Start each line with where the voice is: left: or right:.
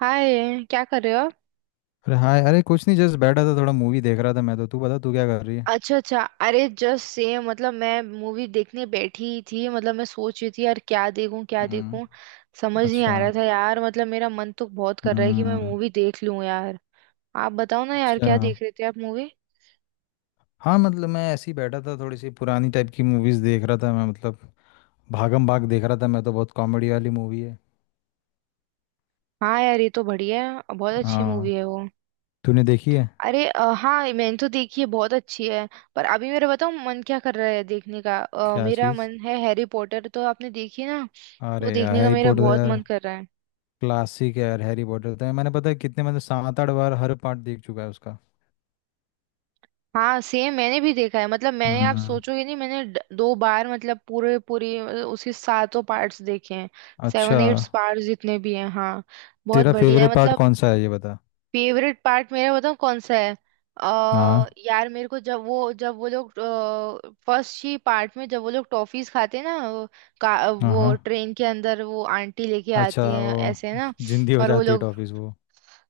right: हाय, क्या कर रहे हो आप?
left: अरे हाँ। अरे कुछ नहीं, जस्ट बैठा था, थोड़ा मूवी देख रहा था मैं तो। तू बता, तू क्या कर रही है।
right: अच्छा अच्छा। अरे जस्ट सेम, मतलब मैं मूवी देखने बैठी ही थी, मतलब मैं सोच रही थी यार क्या देखूं क्या देखूं।
left: हम्म।
right: समझ नहीं
left: अच्छा।
right: आ रहा था यार, मतलब मेरा मन तो बहुत कर रहा है कि मैं
left: हम्म।
right: मूवी देख लूं यार। आप बताओ ना यार,
left: अच्छा।
right: क्या देख रहे थे आप मूवी?
left: हाँ मतलब मैं ऐसे ही बैठा था, थोड़ी सी पुरानी टाइप की मूवीज़ देख रहा था मैं, मतलब भागम भाग देख रहा था मैं तो। बहुत कॉमेडी वाली मूवी है।
right: हाँ यार, ये तो बढ़िया है, बहुत अच्छी
left: हाँ।
right: मूवी है वो।
left: तूने देखी है?
right: अरे हाँ मैंने तो देखी है, बहुत अच्छी है। पर अभी मेरा बताओ मन क्या कर रहा है देखने का,
left: क्या
right: मेरा
left: चीज़?
right: मन है हैरी पॉटर, तो आपने देखी ना। वो
left: अरे यार
right: देखने का
left: हैरी
right: मेरा
left: पॉटर तो
right: बहुत
left: यार
right: मन कर रहा है।
left: क्लासिक है। यार हैरी पॉटर तो मैंने पता है कितने मतलब सात आठ बार हर पार्ट देख चुका है उसका।
right: हाँ सेम, मैंने भी देखा है, मतलब मैंने आप
left: हम्म।
right: सोचोगे नहीं, मैंने दो बार मतलब पूरे पूरी मतलब उसके सातों पार्ट्स देखे हैं।
left: अच्छा।
right: सेवन एट्स पार्ट्स जितने भी हैं हाँ। बहुत
left: तेरा
right: बढ़िया है
left: फेवरेट पार्ट
right: मतलब।
left: कौन सा है ये बता।
right: फेवरेट पार्ट मेरा बताऊँ कौन सा है। अ
left: हाँ
right: यार मेरे को जब वो लोग फर्स्ट ही पार्ट में जब वो लोग टॉफीज खाते हैं ना
left: हाँ
right: वो
left: हाँ।
right: ट्रेन के अंदर वो आंटी लेके
left: अच्छा
right: आती है
left: वो
right: ऐसे ना।
left: जिंदी हो
right: और वो
left: जाती है
right: लोग
left: टॉफीज वो।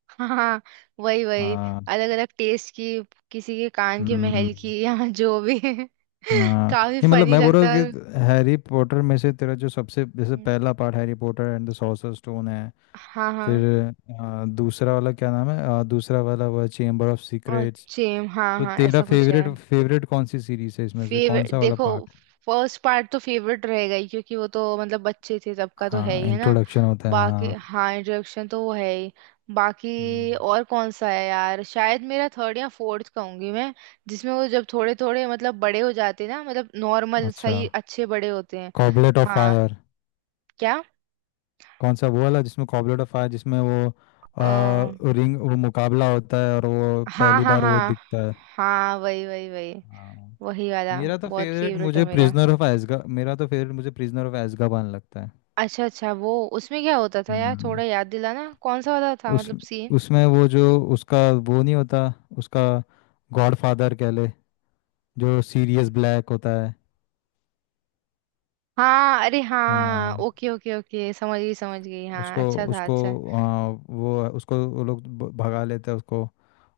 right: हाँ हाँ, वही वही
left: हाँ।
right: अलग अलग टेस्ट की, किसी के कान की,
left: हम्म।
right: महल की या जो भी
left: हाँ
right: काफी
left: नहीं मतलब
right: फनी
left: मैं बोल रहा हूँ
right: लगता है।
left: कि हैरी पॉटर में से तेरा जो सबसे जैसे
right: हम्म,
left: पहला part Harry Potter and the sorcerer stone है।
right: हाँ हाँ
left: फिर दूसरा वाला क्या नाम है, दूसरा वाला वो चेम्बर ऑफ
right: और
left: सीक्रेट्स।
right: सेम हाँ
left: तो
right: हाँ,
left: तेरा
right: ऐसा कुछ है।
left: फेवरेट फेवरेट कौन सी सीरीज है इसमें से, कौन
right: फेवरेट
left: सा वाला
right: देखो,
left: पार्ट?
right: फर्स्ट पार्ट तो फेवरेट रहेगा ही, क्योंकि वो तो मतलब बच्चे थे तब का तो है
left: हाँ
right: ही, है ना।
left: इंट्रोडक्शन होता है
right: बाकी
left: हाँ।
right: हाँ, इंट्रोडक्शन तो वो है ही। बाकी
left: हम्म।
right: और कौन सा है यार, शायद मेरा थर्ड या फोर्थ कहूंगी मैं। जिसमें वो जब थोड़े थोड़े मतलब बड़े हो जाते हैं ना, मतलब नॉर्मल
left: अच्छा।
right: सही अच्छे बड़े होते हैं।
left: गॉबलेट ऑफ
right: हाँ,
left: फायर।
right: क्या?
left: कौन सा वो वाला जिसमें कॉबलेट ऑफ फायर जिसमें वो
right: अ,
left: रिंग, वो मुकाबला होता है और वो
right: हाँ
left: पहली
right: हाँ
left: बार वो
right: हाँ।
left: दिखता है।
right: हाँ वही वही वही,
left: हाँ।
right: वही वाला।
left: मेरा तो
right: बहुत
left: फेवरेट
right: फेवरेट है
left: मुझे
right: मेरा।
left: प्रिजनर ऑफ एज़्काबान, मेरा तो फेवरेट मुझे प्रिजनर ऑफ एज़्काबान लगता है।
right: अच्छा अच्छा वो, उसमें क्या होता था यार,
left: हम्म।
right: थोड़ा याद दिलाना कौन सा वाला था
left: उस,
right: मतलब सीन।
left: उसमें वो जो उसका, वो नहीं होता उसका गॉडफादर कह ले, जो सीरियस ब्लैक होता है।
right: हाँ अरे हाँ,
left: हाँ।
right: ओके ओके ओके, समझ गई समझ गई, हाँ
left: उसको,
right: अच्छा था
left: उसको
right: अच्छा।
left: वो उसको वो लोग भगा लेते हैं उसको।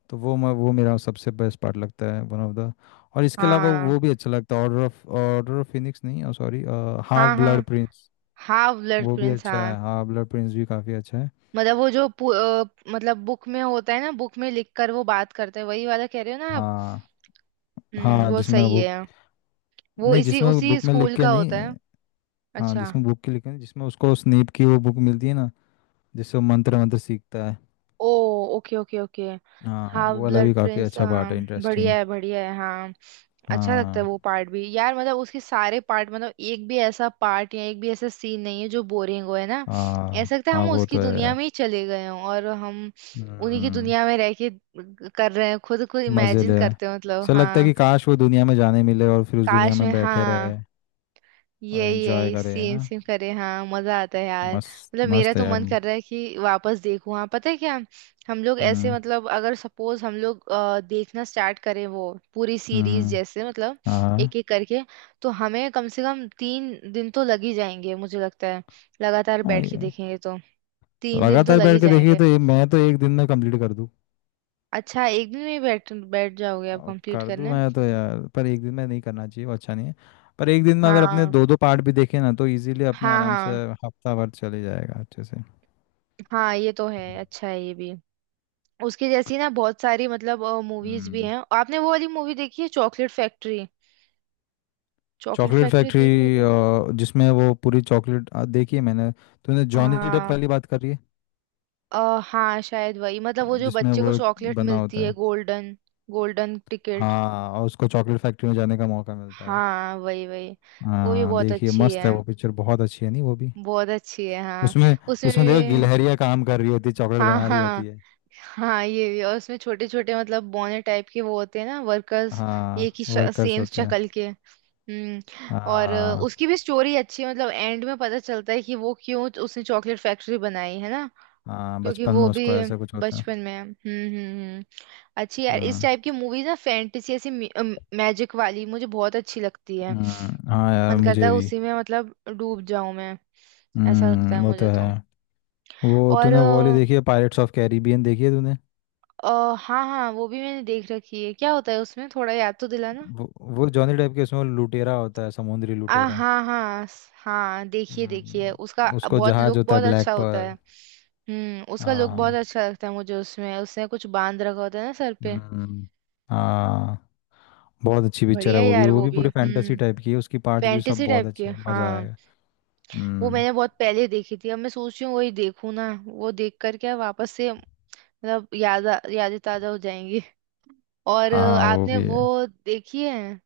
left: तो वो मैं वो मेरा सबसे बेस्ट पार्ट लगता है, वन ऑफ द। और इसके अलावा
right: हाँ
left: वो भी अच्छा लगता है, order of, order of Phoenix, नहीं सॉरी, हाफ
right: हाँ। हाँ
left: ब्लड प्रिंस।
right: हाँ, ब्लड
left: वो भी
right: प्रिंस
left: अच्छा
right: हाँ।
left: है, हाफ ब्लड प्रिंस भी काफ़ी अच्छा है।
right: मतलब वो जो मतलब बुक में होता है ना, बुक में लिख कर वो बात करते हैं, वही वाला कह रहे हो ना आप।
left: हाँ।
right: हम्म,
left: हाँ
right: वो
left: जिसमें
right: सही
left: वो।
right: है। वो
left: नहीं
right: इसी
left: जिसमें
right: उसी
left: बुक में लिख
right: स्कूल
left: के
right: का होता
left: नहीं।
right: है।
left: हाँ
right: अच्छा।
left: जिसमें बुक के लिखे नहीं, जिसमें उसको स्नेप की वो बुक मिलती है ना, जिससे वो मंत्र मंत्र सीखता है।
right: Oh okay okay okay.
left: हाँ
right: हाफ
left: वो वाला भी
right: ब्लड
left: काफ़ी
right: प्रिंस
left: अच्छा पार्ट
right: हाँ।
left: है, इंटरेस्टिंग।
right: बढ़िया है हाँ। अच्छा लगता है वो
left: हाँ
right: पार्ट भी यार, मतलब उसके सारे पार्ट, मतलब एक भी ऐसा पार्ट या एक भी ऐसा सीन नहीं है जो बोरिंग हो, है ना। ऐसा
left: हाँ।
right: लगता है
left: हाँ
right: हम
left: वो तो
right: उसकी
left: है
right: दुनिया
left: यार।
right: में ही चले गए हों, और हम उन्हीं की
left: हम्म।
right: दुनिया में रह के कर रहे हैं, खुद को
left: मजे
right: इमेजिन
left: ले,
right: करते हैं मतलब
left: सर लगता है
right: हाँ।
left: कि काश वो दुनिया में जाने मिले और फिर उस दुनिया
right: काश
left: में
right: में
left: बैठे
right: हाँ,
left: रहे और
right: यही
left: एंजॉय
right: यही
left: करे, है
right: सेम
left: ना?
right: सेम करे हाँ। मजा आता है यार,
left: मस्त
right: मतलब मेरा
left: मस्त है
right: तो
left: यार।
right: मन कर रहा है कि वापस देखूं। हाँ पता है क्या, हम लोग ऐसे
left: हम्म।
right: मतलब अगर सपोज हम लोग देखना स्टार्ट करें वो पूरी सीरीज
left: हम्म।
right: जैसे मतलब
left: हाँ हाँ।
right: एक एक करके, तो हमें कम से कम तीन दिन तो लग ही जाएंगे मुझे लगता है। लगातार
left: हाँ,
right: बैठ के
left: ये
right: देखेंगे तो तीन दिन तो
left: लगातार
right: लग ही
left: बैठ के देखिए
right: जाएंगे।
left: तो ये मैं तो एक दिन में कंप्लीट कर दूँ।
right: अच्छा एक दिन में ही बैठ बैठ जाओगे आप कंप्लीट
left: कर दूँ
right: करने।
left: मैं तो यार, पर एक दिन में नहीं करना चाहिए, वो अच्छा नहीं है। पर एक दिन में अगर अपने
right: हाँ
left: दो दो पार्ट भी देखे ना तो इजीली, अपने
right: हाँ
left: आराम से
right: हाँ।
left: हफ्ता भर चले जाएगा अच्छे से।
right: हाँ ये तो है, अच्छा है ये भी। उसकी जैसी ना बहुत सारी मतलब मूवीज भी
left: हम्म।
right: हैं, आपने वो वाली मूवी देखी है chocolate factory? Chocolate
left: chocolate
right: factory
left: factory?
right: देख रहे क्या?
left: जिसमें वो पूरी चॉकलेट देखिए मैंने। तूने जॉनी डेप
right: हाँ
left: वाली बात करी है?
right: हाँ शायद वही, मतलब वो जो
left: जिसमें
right: बच्चे को
left: वो
right: चॉकलेट
left: बना
right: मिलती
left: होता
right: है
left: है।
right: Golden, golden ticket.
left: हाँ, और उसको चॉकलेट फैक्ट्री में जाने का मौका मिलता है।
right: हाँ वही वही। वो भी
left: हाँ
right: बहुत
left: देखिए
right: अच्छी
left: मस्त है
right: है,
left: वो पिक्चर, बहुत अच्छी है, नहीं वो भी।
right: बहुत अच्छी है हाँ।
left: उसमें,
right: उसमें
left: उसमें
right: भी
left: देखो गिलहरियाँ काम कर रही होती है, चॉकलेट
right: हाँ
left: बना रही
right: हाँ।
left: होती है।
right: हाँ ये भी, और उसमें छोटे छोटे मतलब बौने टाइप के वो होते हैं ना, वर्कर्स, एक
left: हाँ
right: ही
left: वर्कर्स
right: सेम
left: होते हैं।
right: शक्ल के। हम्म। और
left: हाँ
right: उसकी भी स्टोरी अच्छी है, मतलब एंड में पता चलता है कि वो क्यों उसने चॉकलेट फैक्ट्री बनाई है ना,
left: हाँ,
right: क्योंकि
left: बचपन
right: वो
left: में
right: भी
left: उसको ऐसा कुछ होता है।
right: बचपन में। हम्म। हम्म। अच्छी यार इस
left: हम्म।
right: टाइप की मूवीज ना, फैंटेसी ऐसी मैजिक वाली मुझे बहुत अच्छी लगती है।
left: हाँ यार
right: मन करता
left: मुझे
right: है
left: भी।
right: उसी में मतलब डूब जाऊं मैं, ऐसा लगता है
left: वो तो
right: मुझे
left: है।
right: तो।
left: वो
right: और
left: तूने वो वाली देखी है, पायरेट्स ऑफ कैरिबियन देखी है तूने?
right: हाँ हाँ वो भी मैंने देख रखी है, क्या होता है उसमें थोड़ा याद तो दिलाना।
left: वो वो जॉनी डेप के, उसमें वो लुटेरा होता है, समुद्री
right: आ
left: लुटेरा।
right: हाँ हाँ हाँ देखिए देखिए, उसका
left: उसको
right: बहुत
left: जहाज
right: लुक
left: होता है
right: बहुत
left: ब्लैक
right: अच्छा होता है।
left: पर्ल।
right: उसका लुक बहुत
left: हाँ।
right: अच्छा लगता है मुझे, उसमें उसने कुछ बांध रखा होता है ना सर पे।
left: हम्म। हाँ। बहुत अच्छी पिक्चर
right: बढ़िया
left: है
right: है
left: वो भी,
right: यार
left: वो
right: वो
left: भी
right: भी
left: पूरी फैंटेसी
right: हम्म,
left: टाइप की है, उसकी पार्ट्स भी सब
right: फैंटेसी
left: बहुत
right: टाइप की
left: अच्छे हैं, मज़ा
right: हाँ।
left: आएगा।
right: वो
left: हम्म।
right: मैंने बहुत पहले देखी थी, अब मैं सोच रही हूँ वही देखूँ ना, वो देख कर क्या वापस से मतलब यादें ताजा हो जाएंगी। और
left: हाँ वो
right: आपने
left: भी है।
right: वो देखी है,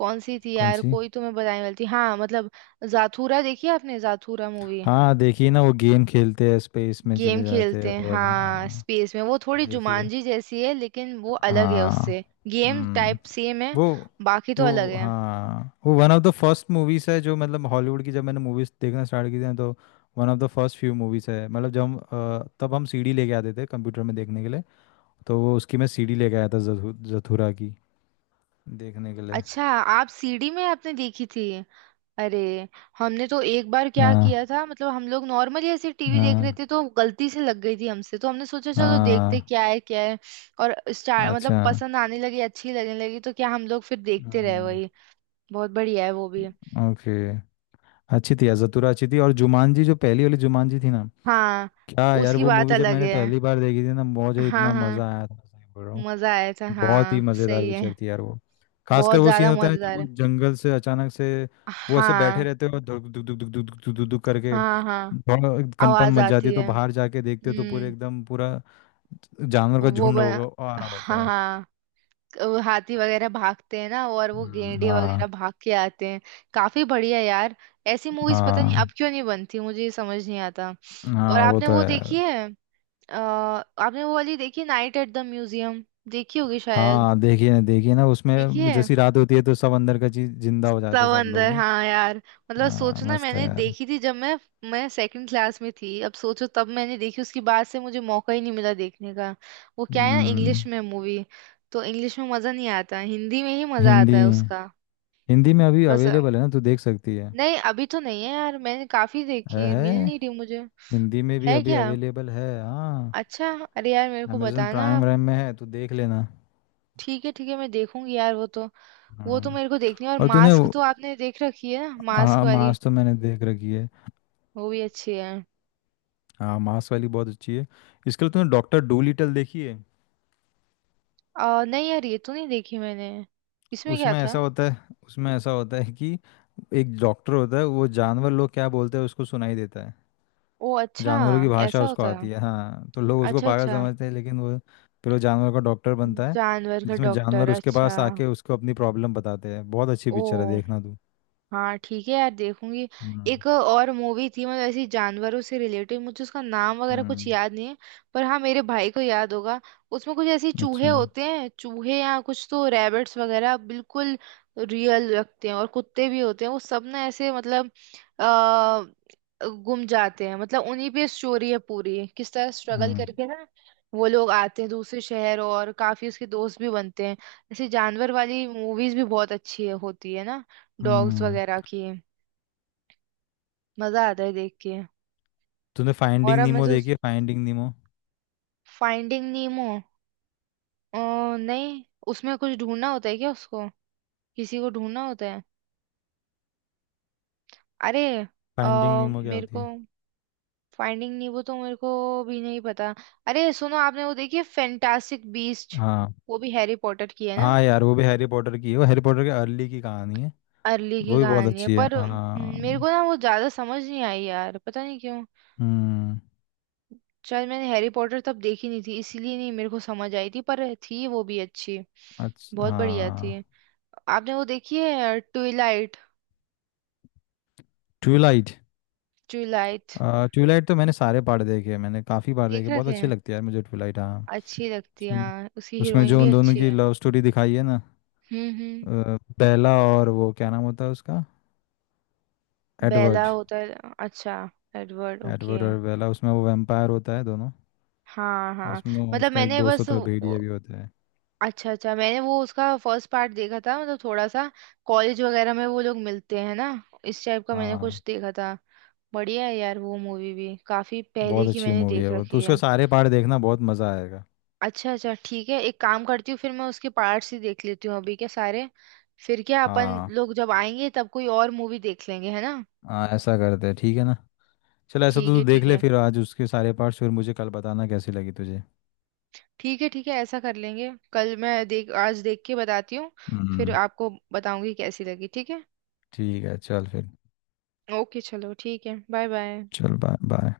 right: कौन सी थी
left: कौन
right: यार,
left: सी?
right: कोई तो मैं बताने वाली थी हाँ मतलब। जाथूरा देखी है आपने, जाथूरा मूवी?
left: हाँ देखिए ना, वो गेम खेलते हैं, स्पेस में
right: गेम
left: चले जाते हैं
right: खेलते हैं
left: वो वाला,
right: हाँ
left: हाँ।
right: स्पेस में, वो थोड़ी
left: देखिए।
right: जुमांजी जैसी है लेकिन वो अलग है उससे,
left: हाँ।
right: गेम
left: हम्म।
right: टाइप सेम है
left: वो।
right: बाकी तो अलग
left: वो
right: है।
left: हाँ वो one of the first movies है जो मतलब हॉलीवुड की, जब मैंने मूवीज देखना स्टार्ट की थी ना, तो one of the first few movies है, मतलब जब हम तब हम सीडी लेके आते थे कंप्यूटर में देखने के लिए। तो वो उसकी मैं सीडी लेके आया था, जथुरा की देखने के लिए।
right: अच्छा, आप सीडी में आपने देखी थी? अरे हमने तो एक बार क्या किया
left: हाँ
right: था, मतलब हम लोग नॉर्मली ऐसे टीवी देख रहे
left: हाँ
right: थे तो गलती से लग गई थी हमसे, तो हमने सोचा चलो देखते
left: हाँ।
right: क्या है क्या है। और स्टार मतलब
left: अच्छा।
right: पसंद आने लगी, अच्छी लगने लगी, तो क्या हम लोग फिर देखते रहे
left: हम्म।
right: वही। बहुत बढ़िया है वो भी।
left: ओके। अच्छी थी यार जतुरा, अच्छी थी। और जुमानजी, जो पहली वाली जुमानजी थी ना,
right: हाँ
left: क्या यार
right: उसकी
left: वो
right: बात
left: मूवी जब
right: अलग
left: मैंने
right: है।
left: पहली बार देखी थी ना, मुझे
right: हाँ
left: इतना
right: हाँ
left: मजा आया था, सही बोल रहा हूँ।
right: मजा आया था,
left: बहुत ही
right: हाँ
left: मजेदार
right: सही है।
left: पिक्चर थी यार वो। खासकर
right: बहुत
left: वो सीन
right: ज्यादा
left: होता है ना जब
right: मजेदार
left: वो
right: है।
left: जंगल से अचानक से वो ऐसे बैठे
right: हाँ
left: रहते हो, धुक धुक धुक धुक धुक धुक धुक धुक करके,
right: हाँ हाँ
left: थोड़ा कंपन
right: आवाज
left: मच जाती है,
right: आती
left: तो
right: है।
left: बाहर जाके देखते हो तो पूरे
right: हम्म
left: एकदम पूरा जानवर का
right: वो
left: झुंड
right: बना,
left: होगा आ रहा होता
right: हाँ
left: है।
right: हाँ वो हाथी वगैरह भागते हैं ना, और वो गेंडे
left: हाँ।
right: वगैरह भाग के आते हैं। काफी बढ़िया यार। ऐसी मूवीज पता नहीं अब
left: हाँ
right: क्यों नहीं बनती, मुझे ये समझ नहीं आता। और
left: हाँ, वो
right: आपने
left: तो है
right: वो देखी
left: यार।
right: है, आपने वो वाली देखी नाइट एट द म्यूजियम, देखी होगी शायद?
left: हाँ देखिए ना, देखिए ना उसमें
right: देखिए
left: जैसी रात होती है तो सब अंदर का चीज जिंदा हो जाते हैं सब लोग
right: समंदर
left: नहीं।
right: हाँ यार। मतलब
left: हाँ
right: सोचो ना,
left: मस्त है
right: मैंने
left: यार।
right: देखी थी जब मैं सेकंड क्लास में थी, अब सोचो तब मैंने देखी, उसके बाद से मुझे मौका ही नहीं मिला देखने का। वो क्या है ना, इंग्लिश
left: हम्म।
right: में मूवी, तो इंग्लिश में मजा नहीं आता, हिंदी में ही मजा आता
left: हिंदी।
right: है उसका।
left: हिंदी में अभी
right: बस
left: अवेलेबल है ना, तू देख सकती है।
right: नहीं अभी तो नहीं है यार, मैंने काफी
left: है
right: देखी, मिल
left: है
right: नहीं रही मुझे।
left: हिंदी में भी
right: है
left: अभी
right: क्या?
left: अवेलेबल है हाँ।
right: अच्छा। अरे यार मेरे को
left: अमेजन
right: बताना
left: प्राइम
right: आप।
left: वाइम में है, तू देख लेना।
right: ठीक है मैं देखूंगी यार वो तो। वो तो
left: हाँ।
right: मेरे को देखनी है। और
left: और तूने
right: मास्क
left: वो-।
right: तो आपने देख रखी है ना, मास्क
left: हाँ
right: वाली?
left: मास तो मैंने देख रखी है।
right: वो भी अच्छी है।
left: हाँ मास वाली बहुत अच्छी है। इसके लिए तूने डॉक्टर डू लिटल देखी है?
right: नहीं यार ये तो नहीं देखी मैंने, इसमें क्या
left: उसमें ऐसा
right: था?
left: होता है, उसमें ऐसा होता है कि एक डॉक्टर होता है, वो जानवर लोग क्या बोलते हैं उसको सुनाई देता है,
right: ओ अच्छा।
left: जानवरों की
right: जानवर।
left: भाषा
right: ऐसा
left: उसको
right: होता है?
left: आती है। हाँ तो लोग उसको
right: अच्छा
left: पागल
right: अच्छा।
left: समझते हैं लेकिन वो फिर वो जानवर का डॉक्टर बनता है,
right: जानवर का
left: जिसमें
right: डॉक्टर,
left: जानवर उसके
right: अच्छा।
left: पास आके उसको अपनी प्रॉब्लम बताते हैं। बहुत अच्छी
right: ओ
left: पिक्चर है, देखना तू।
right: हाँ ठीक है यार देखूंगी।
left: हम्म।
right: एक और मूवी थी मतलब ऐसी जानवरों से रिलेटेड, मुझे उसका नाम वगैरह कुछ
left: हम्म,
right: याद नहीं है, पर हाँ मेरे भाई को याद होगा। उसमें कुछ ऐसे चूहे
left: अच्छा।
right: होते हैं, चूहे या कुछ तो रैबिट्स वगैरह, बिल्कुल रियल लगते हैं, और कुत्ते भी होते हैं वो सब ना, ऐसे मतलब आ, गुम जाते हैं, मतलब उन्हीं पे स्टोरी है पूरी, किस तरह स्ट्रगल
left: हम्म।
right: करके ना वो लोग आते हैं दूसरे शहर, और काफी उसके दोस्त भी बनते हैं। ऐसे जानवर वाली मूवीज भी बहुत अच्छी है, होती है ना, डॉग्स
left: हम्म।
right: वगैरह की, मजा आता है देख के।
left: तूने
right: और
left: फाइंडिंग
right: अब मैं
left: नीमो
right: तो,
left: देखी है, फाइंडिंग नीमो?
right: फाइंडिंग नीमो अ, नहीं, उसमें कुछ ढूंढना होता है क्या, उसको किसी को ढूंढना होता है? अरे अ,
left: फाइंडिंग नीमो क्या
right: मेरे
left: होती
right: को,
left: है?
right: फाइंडिंग नीमो तो मेरे को भी नहीं पता। अरे सुनो, आपने वो देखी है फैंटास्टिक बीस्ट?
left: हाँ
right: वो भी हैरी पॉटर की है ना।
left: हाँ यार वो भी हैरी पॉटर की है, वो हैरी पॉटर के अर्ली की कहानी है।
right: अर्ली
left: वो
right: की
left: भी बहुत
right: कहानी है
left: अच्छी है
right: पर
left: हाँ।
right: मेरे को ना वो ज्यादा समझ नहीं आई यार, पता नहीं क्यों,
left: हम्म।
right: शायद मैंने हैरी पॉटर तब देखी नहीं थी, इसीलिए नहीं मेरे को समझ आई थी, पर थी वो भी अच्छी।
left: अच्छा
right: बहुत बढ़िया थी।
left: हाँ।
right: आपने वो देखी है ट्विलाइट?
left: ट्यूबलाइट?
right: ट्विलाइट।
left: ट्यूबलाइट तो मैंने सारे पार्ट देखे हैं, मैंने काफ़ी बार
right: देख
left: देखे, बहुत
right: रखे
left: अच्छी
right: हैं,
left: लगती है यार मुझे ट्यूबलाइट हाँ।
right: अच्छी लगती है
left: उसमें,
right: हाँ, उसकी
left: उसमें
right: हीरोइन
left: जो
right: भी
left: उन दोनों
right: अच्छी
left: की
right: है।
left: लव स्टोरी दिखाई है ना,
right: हम्म।
left: बेला, और वो क्या नाम होता है उसका?
right: बेला
left: एडवर्ड।
right: होता है, अच्छा, एडवर्ड ओके।
left: एडवर्ड और बेला, उसमें वो वैम्पायर होता है दोनों।
right: हाँ
left: और
right: हाँ।
left: उसमें
right: मतलब
left: उसका एक
right: मैंने
left: दोस्त
right: बस
left: होता है,
right: वो-,
left: भेड़िया भी होता है।
right: अच्छा अच्छा मैंने वो उसका फर्स्ट पार्ट देखा था, मतलब थोड़ा सा कॉलेज वगैरह में वो लोग मिलते हैं ना, इस टाइप का मैंने
left: हाँ।
right: कुछ देखा था। बढ़िया है यार वो मूवी भी, काफी
left: बहुत
right: पहले की
left: अच्छी
right: मैंने
left: मूवी है
right: देख
left: वो तो,
right: रखी
left: उसका
right: है।
left: सारे पार्ट देखना, बहुत मज़ा आएगा।
right: अच्छा अच्छा ठीक है, एक काम करती हूँ, फिर मैं उसके पार्ट्स ही देख लेती हूँ अभी के सारे। फिर क्या अपन
left: हाँ।
right: लोग जब आएंगे तब कोई और मूवी देख लेंगे, है ना।
left: हाँ ऐसा करते हैं, ठीक है ना? चल ऐसा तो
right: ठीक
left: तू
right: है
left: देख
right: ठीक
left: ले
right: है।
left: फिर आज उसके सारे पार्ट्स, फिर मुझे कल बताना कैसी लगी तुझे।
right: ठीक है ठीक है, ऐसा कर लेंगे, कल मैं देख, आज देख के बताती हूँ। फिर
left: हम्म।
right: आपको बताऊंगी कैसी लगी, ठीक है।
left: ठीक है चल फिर।
right: ओके चलो ठीक है, बाय बाय।
left: चल बाय बाय।